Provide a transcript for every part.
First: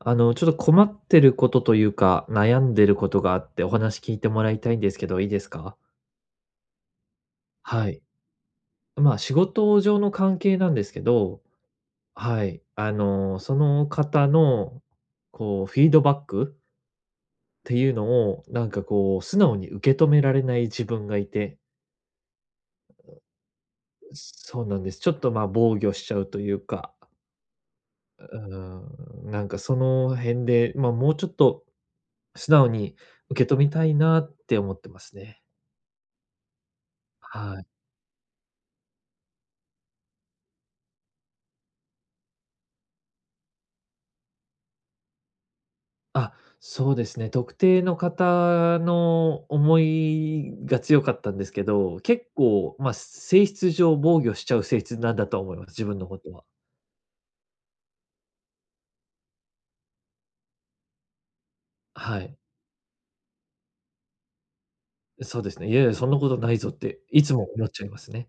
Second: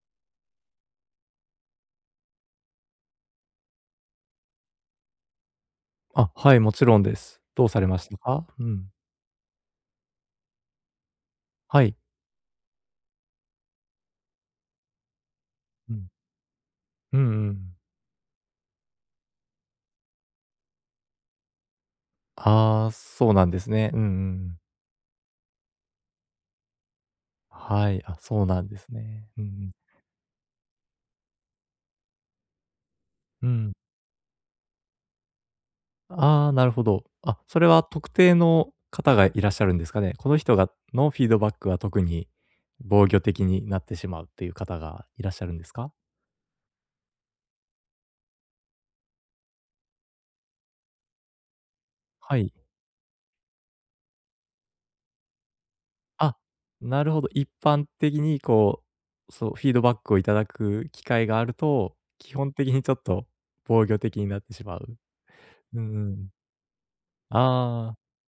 ちょっと困ってることというか、悩んでることがあってお話聞いてもらいたいんですけど、いいですか？あ、はい、もちろんです。どうされはまい。したか？うん。まあ、仕事上の関係なんですけど、はい。はい、その方の、こう、フィーうドん。バックうんうってん。いうのを、なんかこう、素直に受け止められない自分がいて、ああ、そうなんですね。うんうん。そうなんです。ちょっと、まあ、防御しちゃうというか、はい、あ、そうなんですうね。ん、なうんうんかん。その辺で、まあ、もうちょっと素直に受うけ止めん。たいなって思ってますね。ああ、なるほど。あ、そはれい。は特定の方がいらっしゃるんですかね？この人がのフィードバックは特に防御的になってしまうっていう方がいらっしゃるんですか？あ、そうですね。特定の方の思いが強かったんですけど、結はい。構、まあ、性質上防御しちゃう性質なんだと思います、自分のことあ、は。なるほど。一般的にこう、そう、フィードバックをいただく機会があると、は基い。本的にちょっと防御的になってしまう。そうですね。いうやいや、んうそんなこん。とないぞって、いつも思っちゃいあまあ、すね。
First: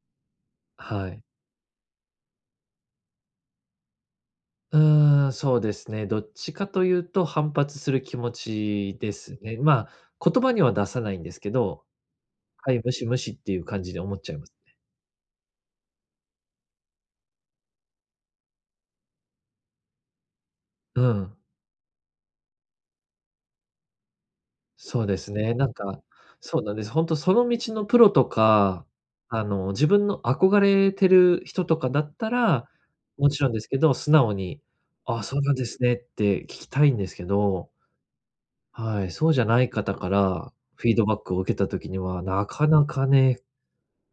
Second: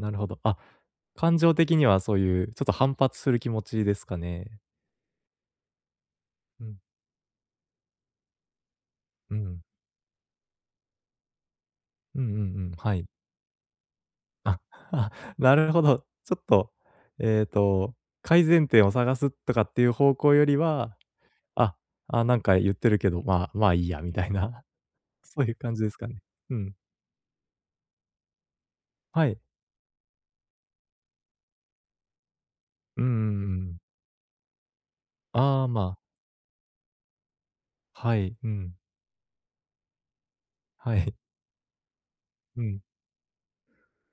なるほど。あ、はい。感情的にはそういうちょっと反発する気持ちですかね。うーん、そうですね。どっちうかん、というと反発する気持ちですうね。ん。まあ、言葉には出さないんですけど、うんうんうはん。い、無は視い。無視っていう感じで思っちゃいますね。あ、なるほど。ちょっと、えっと、改善点を探すとかっていう方向よりは、うん。あ、あ、なんか言ってるけど、まあ、まあいいやみたいな、そうで すそういね。うなん感じですか、かね。うそうなん。んです。本当その道のプロとか、はい。自分の憧れてる人とかだったら、うんうんもちうろんですけん。ど、素直に、「ああ、そうなんあであ、すね」っまあ、て聞きたいんですけど、はい、うん。はい、そうじゃない方からフィーはドい。バックを受けた時には、なうかん。なかね、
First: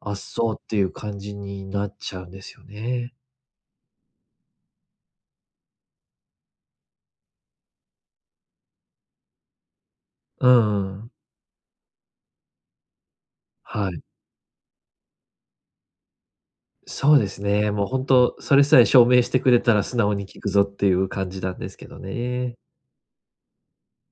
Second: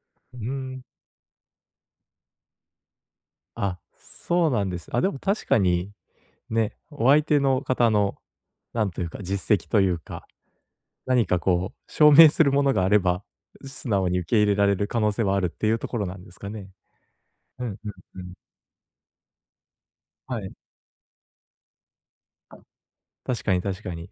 あっうそうっていん。う感じになっちゃうんですよね。あ、そうなんです。あ、でも確かに、ね、お相手の方の、なんというか、実績というか、うん、何かこう、証明するものがあれば、素はい。直に受け入れられる可能性はあるっていうところなんですかね。そうですうんね。うもうん本うん。当それさえ証明してくれたら素直に聞はくい。ぞっていう感じなんですけどね。確かに確かに。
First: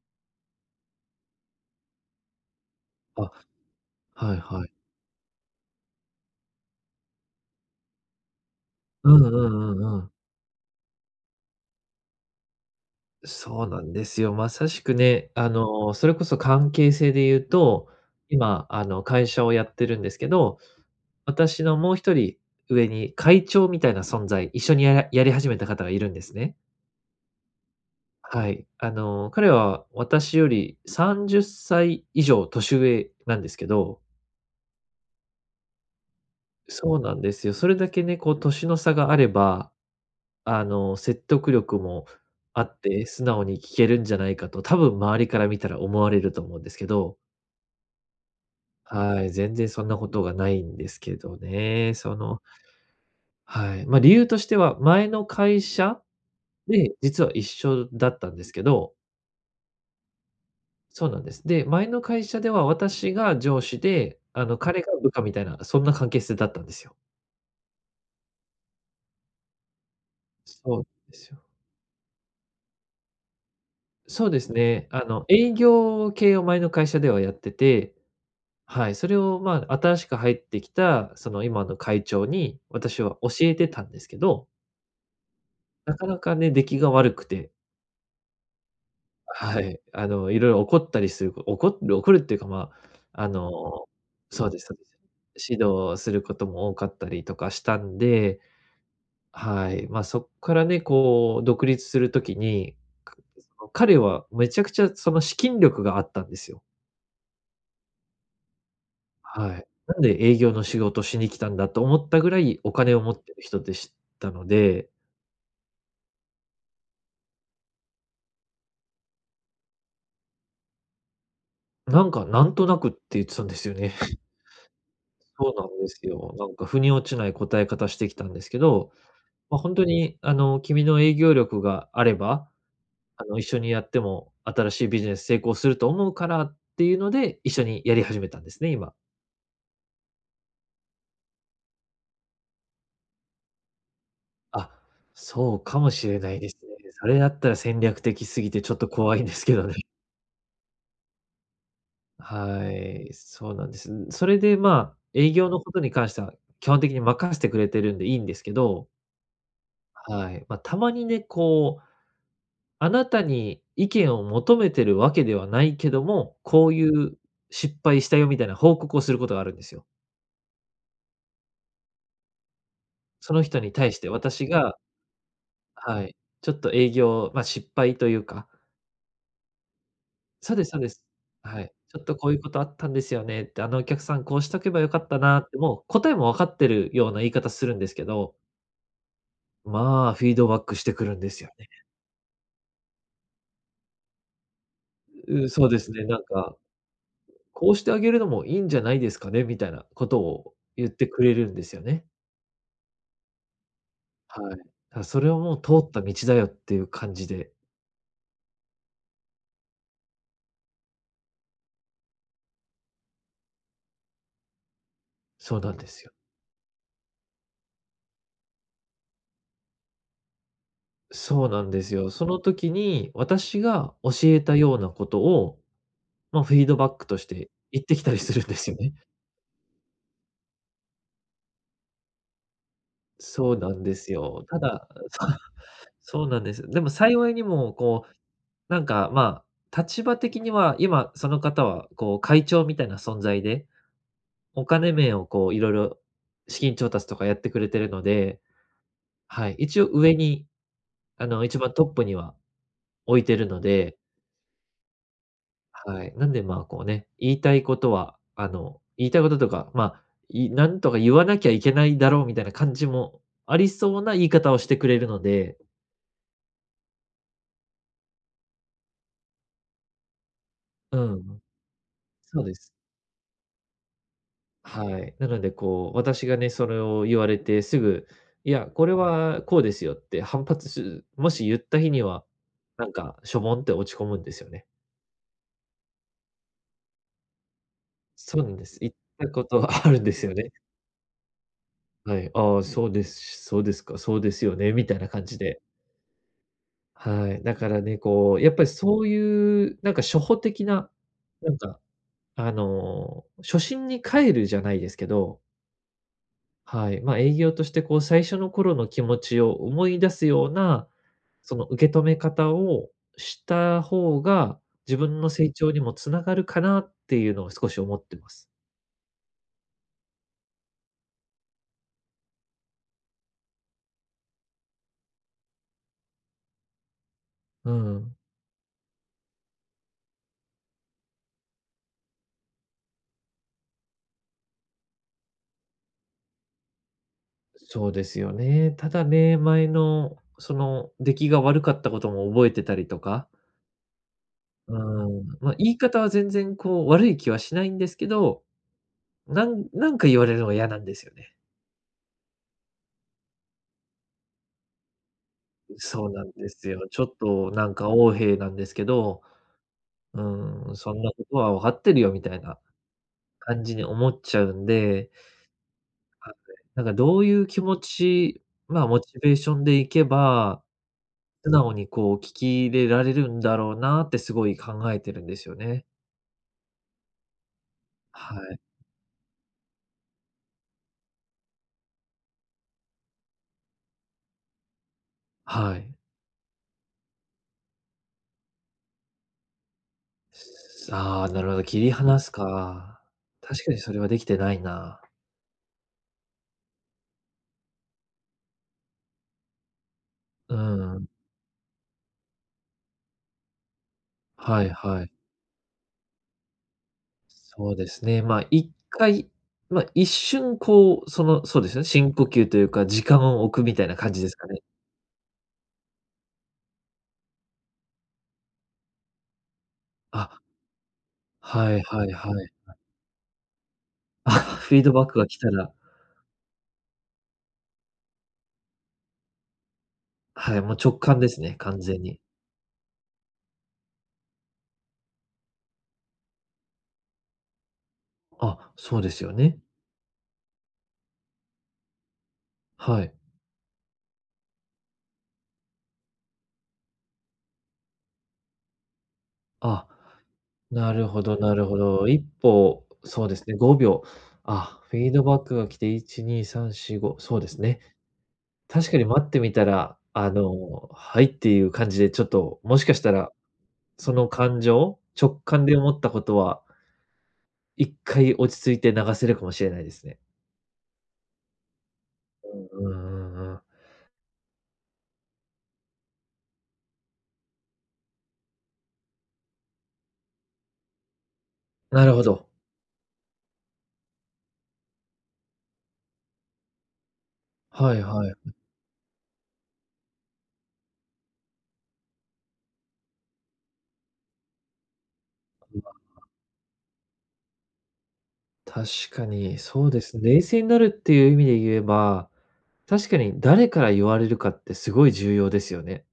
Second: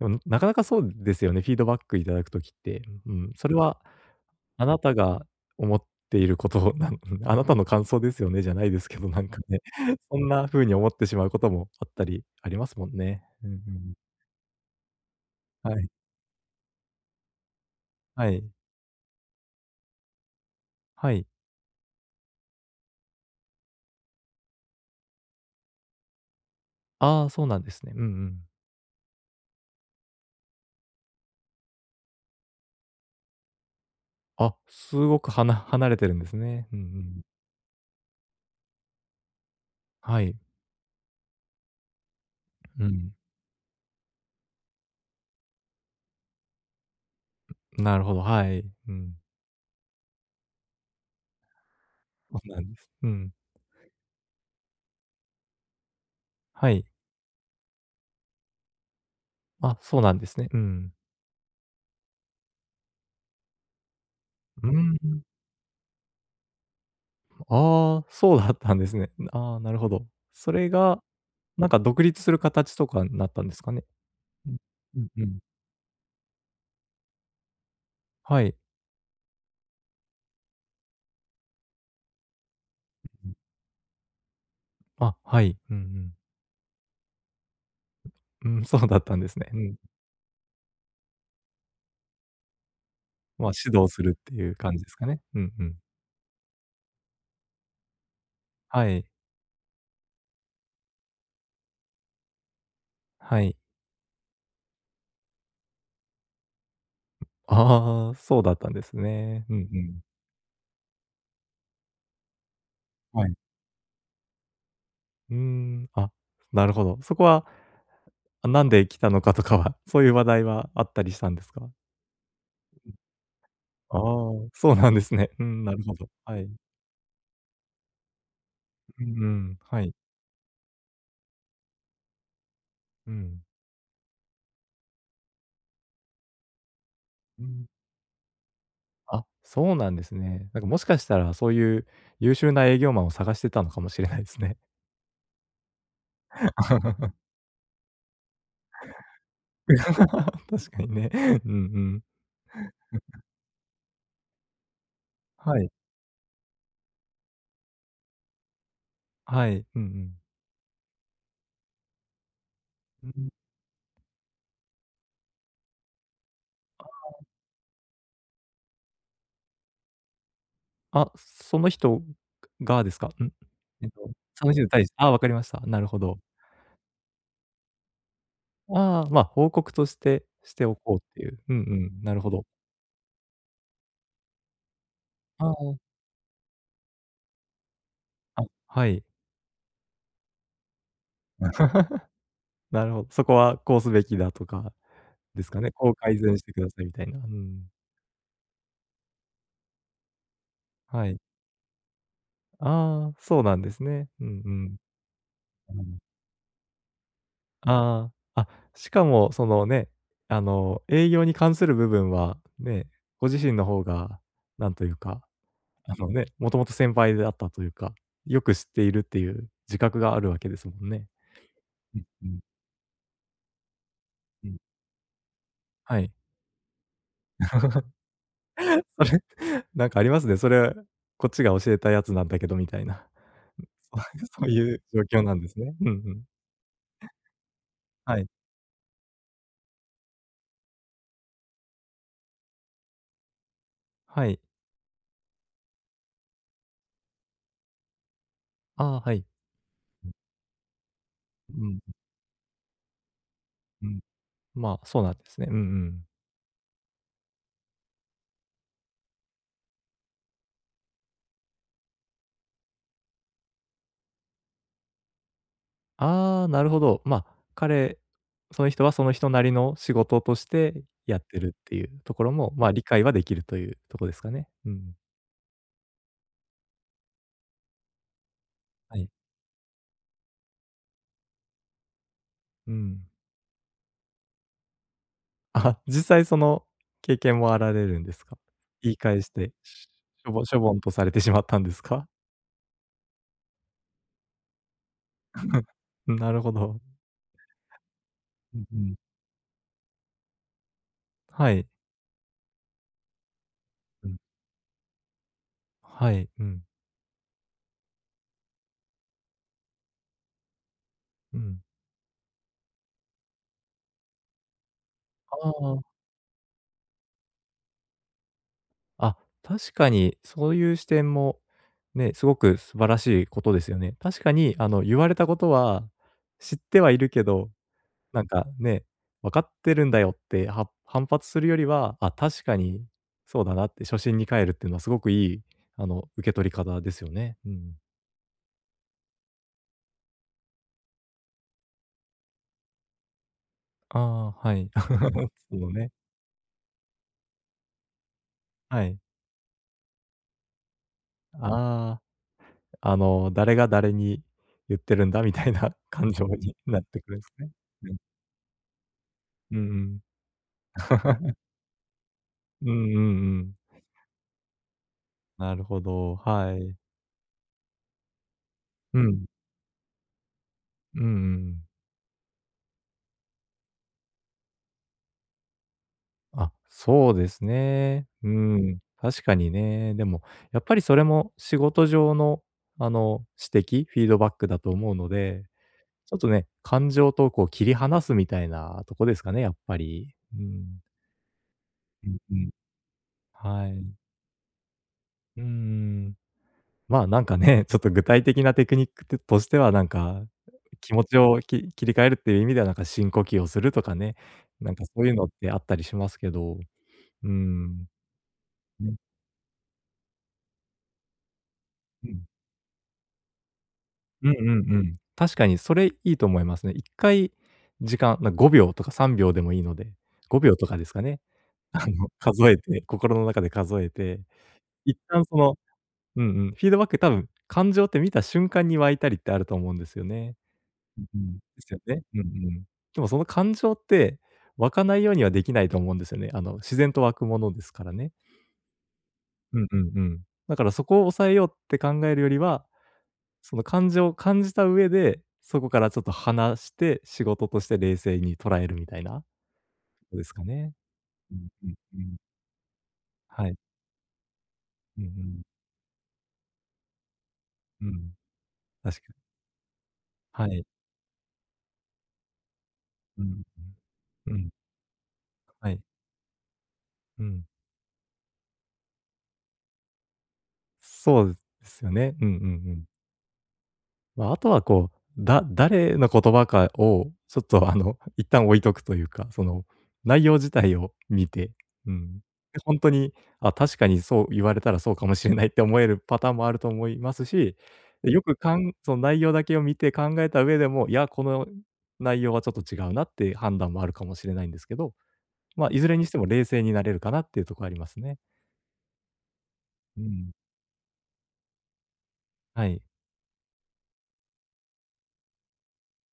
でも、なかなかそうですよね、フィードバックいただくときって。うあ、ん、それは、はいはあい。なたが思っていることなん、 あなたの感想ですよね、じゃないですけうど、なんんうかね、んうんう ん。そんな風に思ってしまうこともあったりありますもんね。うんうそうなんん。ですよ。まさしくね、あはい。の、それこそ関係性で言うと、はい。今、会社をやってるんですけど、はい。私のもう一人上に会長みたいな存在、一緒にやり始めた方がいるんですね。ああ、そうなんですね。うんうん。はい。あの、彼は私より30歳以上年上なんですけど、あ、すごく離れてるんですね。うんうそうなんん。ですよ。それだけね、こう年の差があれば、はい。あの、説得力もあっうて、ん。素直に聞けるんじゃないかと、多分周りから見たら思われると思うんですけど、なるほど、はい。うん。はい、全然そんなことがないんですけどね。そその、うなんです。うん。はい。まあ、理由としては、前の会社はい。で、実は一緒だったんですけど、あ、そうなんですね。うん。そうなんです。で、前の会社では私が上司で、あの、う彼がー部下ん。みたいな、そんな関係性だったんですよ。ああ、そうだったんですね。ああ、なるほど。それそうが、ですよ。なんか独立する形とかになったんですかね？そうでうすん。ね。うんうん。営業系を前の会社ではやってて、はい。はい、それを、まあ、新しく入ってきた、その、今の会長に私はう教ん。えてたんですけど、あ、はい。うんうなかん。なかね、出来が悪くて、うん、そうだったんですね。うはん。い、あの、いろいろ怒ったりする怒るっていうか、まあ、あまの、あ、指導するってそいううですそう感でじす。ですかね。うん指うん。導することも多かったりとかしたんで、はい。はい、まあ、そっからね、こう、独立するときに、かはい。その、彼はめちゃくちゃ、その、資金力があったんですよ。ああ、そうだったんですね。はうい。んうなんん。で営業の仕事しに来たんだと思ったぐらい、お金を持っはてい。る人でしたので、うーん、あ、なるほど。そこは、あ、なんで来たのかとかは、そういう話題はあったりしたんですか？なんかなんとなくって言ってたんですよね。ああ、そうなんですね。うそうん、ななんるでほすど。よ。はない。んか腑に落ちない答え方してきたんですけど、うんうん、本は当い。にあの、君の営業力があれば、うあの、一ん。緒にやっても新しいビジネス成功すると思うからっていうので、う一緒ん。にやり始めたんですね、今。あ、そうなんですね。なんかもしかしたら、そういう優秀な営業マンを探してたのかもしれないですね。あ、そうかもしれないですね。それだ ったら戦略的すぎてちょっと怖いんですけどね。確かにね。うんうん。はい、そうなんです。それで、まあ、営業はのい。ことに関しては、基本的に任せてくれてるんでいいんですけど、はい。うんうん。はい。まあ、たまにね、こう、あなうたん。に意見を求めてるわけではないけども、こういう失敗したよみたいな報告をすることがあるんですよ。あ、その人がですか？うそん。の人にえっ対してと、私その人にが、対して、ああ、わかりました。なるほはい、ど。ちょっと営業、まあ、失敗というか、ああ、ま、報告としてそしうでてすおそうでこうっす。ていう。うんはうい。ちょっん、となるこほういうど。ことあったんですよねって、あのお客さんこうしとけばよかったなっあて、あ、もう答えも分かってるような言い方するんですけど、あ、はい。まあ、フィードバックしてくるんですよなね。るほど。そこはこうすべきだとかでうん、すかそうね。ですこうね、な改ん善してか、くださいみたいな。うん。こうしてあげるのもいいんじゃないですかね、みたいなことを言ってはい。くれるんですよね。ああ、そうなんですね。うんうはい。ん。あ、それはもう通った道だよっていう感じで、ああ、あ、しかもそのね、あの、営業に関する部分はね、ご自身の方がなんというか、そうなんであすのよ。ね、もともと先輩であったというか、よく知っているっていう自覚があるわけですもんね。そうなんですうんよ。そうのん、時に、私が教えうたん。ようなことを、はい。まあ、フィードバックとして言っ てきたりするんですよそれ、ね。なんかありますね。それ、こっちが教えたやつなんだけどみたいな。そうなんです よ。そうたいうだ状況そなう、んですね。うんうそん。うなんです。でも幸いにもこう、はい。なんか、まあ、立場的には、今その方は、こう、会長みたいな存在で、はい。お金面をこう、いろいろ資金調達とかやってくれてるので、ああ、はい。はい、一応上に、あの、一う番ん、トップには置いてるのうで、ん。まあ、そうなんですね。うんうはん。い。なんで、まあ、こうね、言いたいこととか、まあ、なんとか言わなきゃいけないだろうみたいな感じもありそうな言い方をしてくれるので、ああ、なるほど。まあ、彼、その人はその人なりの仕事としてうやってん、るっていうところそうも、でます。あ、理解はできるというとこですかね。うん。はい。なので、こう、私がね、それを言われてすぐ、いや、これはい。はこうですよって反発すもし言った日には、うなんん。か、しょぼんって落ち込むんですよね。あ、実際その経験もあられるんですか？そうなんです。言っ言い返たしこて、とはあるんですしよょぼね。しょぼんとされてしまったんです か？はい。ああ、そうです、そうですか、そうですよね、みたいな感じで。なるほど。はい。だからね、こう、やっうぱんりうん。そういう、なんか初歩的な、なはんい。か、あの、初心にうん。帰るじゃないですけど、はい。うん。はい。まあ、営業としてこう最初の頃の気持ちを思い出すような、うそん。の受け止め方をした方が、自分のあ成長にもあ。つながるかなっていうのを少し思ってます。あ、確かにそういう視点も、ね、すごく素晴らしいことですよね。確かにあの、言われたことは知ってはいるけど、うん。なんかね、分かってるんだよっては反発するよりは、あ、確かにそうだなって初心に帰るっていうのはすごくいい、あの、受け取り方ですよね。うん。そうですよね。ただね、前のその出来が悪かったことも覚えてたりとか、ああ、はい。うん、まあ、その言いね、方は全然こう悪い気はしないんですけど、はい。なんか言われるのが嫌なんですよね。ああ、あの、誰が誰に言ってるんだみたいなそう感な情んでにすなよ。っちてょくっるんですね。となんかうん。横柄なんですけど、うんうん。うん、そんなことは分かってるよみたいなうんうんうん。感じに思っちゃうんで、なるほど、はい。はい。なんかどういう気持ち、まあ、うモチん。ベーションでいけば、うんうんう素ん。直にこう聞き入れられるんだろうなってすごい考えてるんですよね。あ、そうですね。うはい。ん。確かにね。でも、やっぱりそれも仕事上の、あの、指摘、フィードバックだと思うので、はい。ちょっとね、感情とこう切り離すみたいなとこですかね、やっぱり。うん。ああ、なるほど、切りうん離すうん。か。確はかにい。それはできてないな。うん。まあ、なんかね、ちょっと具体的なテクニックてとしては、なんか、う気持ん。ちを切り替えるっていう意味では、なんか深呼吸をするとかね、はいなんかそはういい。うのってあったりしますけど。うーそうでん。すね。まあ、一ね。回、ま、一瞬こう、その、そうですね、う深呼ん。吸というか、時間を置くみたいな感じでうんすうかね。んうん。確かにそれいいと思いますね。1回時間、5秒とか3秒でもいいので、あ、5秒とかですかね。はい あはの、いはい。数えて、心の中で数えて、あ、フィード一バック旦が来そたの、ら、うんうん、フィードバック多分、感情って見た瞬間に湧いたりってあると思うんですよね。はい、もう直うん感うでん。ですね、す完よ全ね。うんに。うん。でもその感情って、湧かないようにはできないと思うんですよね。あの、自然と湧くものですからね。あ、そうですよね。うんうんうん。だからそこを抑えようって考えるよりは、はい。その感情を感じた上で、そこからちょっと離して、仕事として冷静に捉えるみたいなこあ、とですかね。なるほうどんなるうんほうど。ん。一歩、そうですはね、い。5秒。あ、フうんィうードバん。ックが来て1、2、3、4、5、そうですね。うん。確か確にかに。待ってみたら、あはい。の、はいっていう感じでちょっと、もしかしたうら、んそのうん。うん。感情、直感はでい。思ったことは、うん。一回落ち着いて流せるかもしれないですね。そうですよね。うんうんううんん。うんうん。まあ、あとはこう、誰の言葉かを、ちょっとあの、一旦置いとくというか、その、内容自体を見て、うなるん。ほど。で、あ、確かにそう言われたらそうかもしれない って思えるパターンもあると思いますし、はいで、よはくい。かんその内容だけを見て考えた上でも、いや、この内容はちょっと違うなって判断もあるかもしれないんですけど、まあ、いずれにしても冷静になれるかなっていうところありますね。確かに、そうでうすね。ん。冷静になるっていう意味で言えば、はい。確かに誰から言われるかってすごい重要ですよね。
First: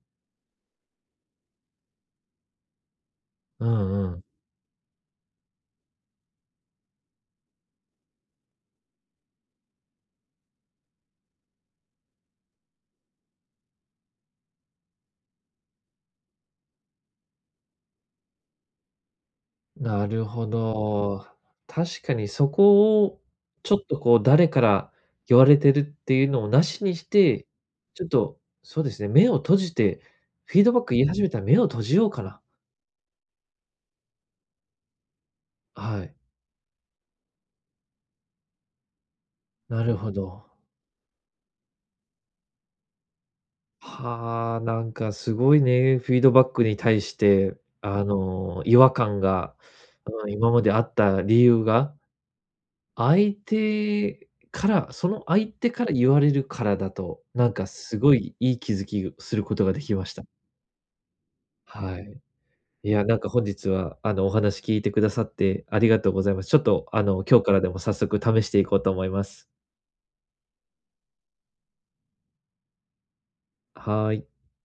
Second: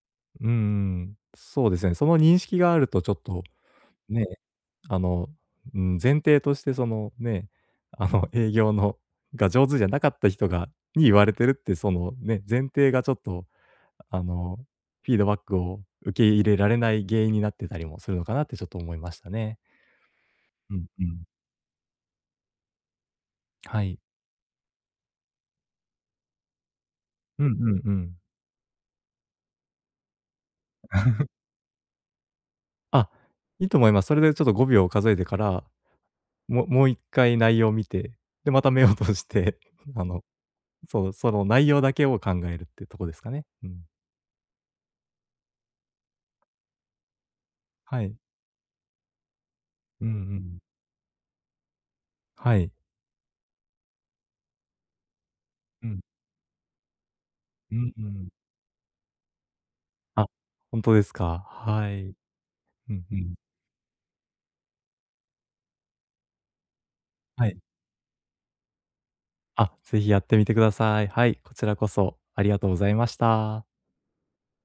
うん。そうですね。その認識があるとちょっと、うんうん。ね、あの、うん、前提としてそのね、あの、営業のが上手じゃなかった人がに言われてるって、そのね、前提がちょっと、あの、フィードバックを受け入れられない原因になってたりもするのかなってちょっと思いましたね。なるほうんうん。ど。確かにそこを、ちょはっとい。こう誰から言われてるっていうのをなしにしうて、んうんうちょっん。と、そうですね、目を閉じて、フィードバック言い始めたら目を閉じようかな。あ、いいと思います。それでちょっと5秒数えてから、はい、もう1回内容を見て、で、また目を通して、なる あほの、ど。そう、その内容だけを考えるってとこですかね。うん。はあ、なんかすごいね、フィードバックに対して、あはい。の、違和感が、うんううん、今ん。まであった理由が、はい。相手から、その相手かうらん。言われるからだと、なんかうんすうごん。いいい気づきをすることができました。あ、本当ですか。ははい。い。いうや、んうなんかん。本日は、あの、お話聞いてくださってありがとうございます。ちょっと、あの、今日はかい。らでも早速試していこうと思います。あ、ぜひやってみてください。はい、こちらこそありがとうございました。はい。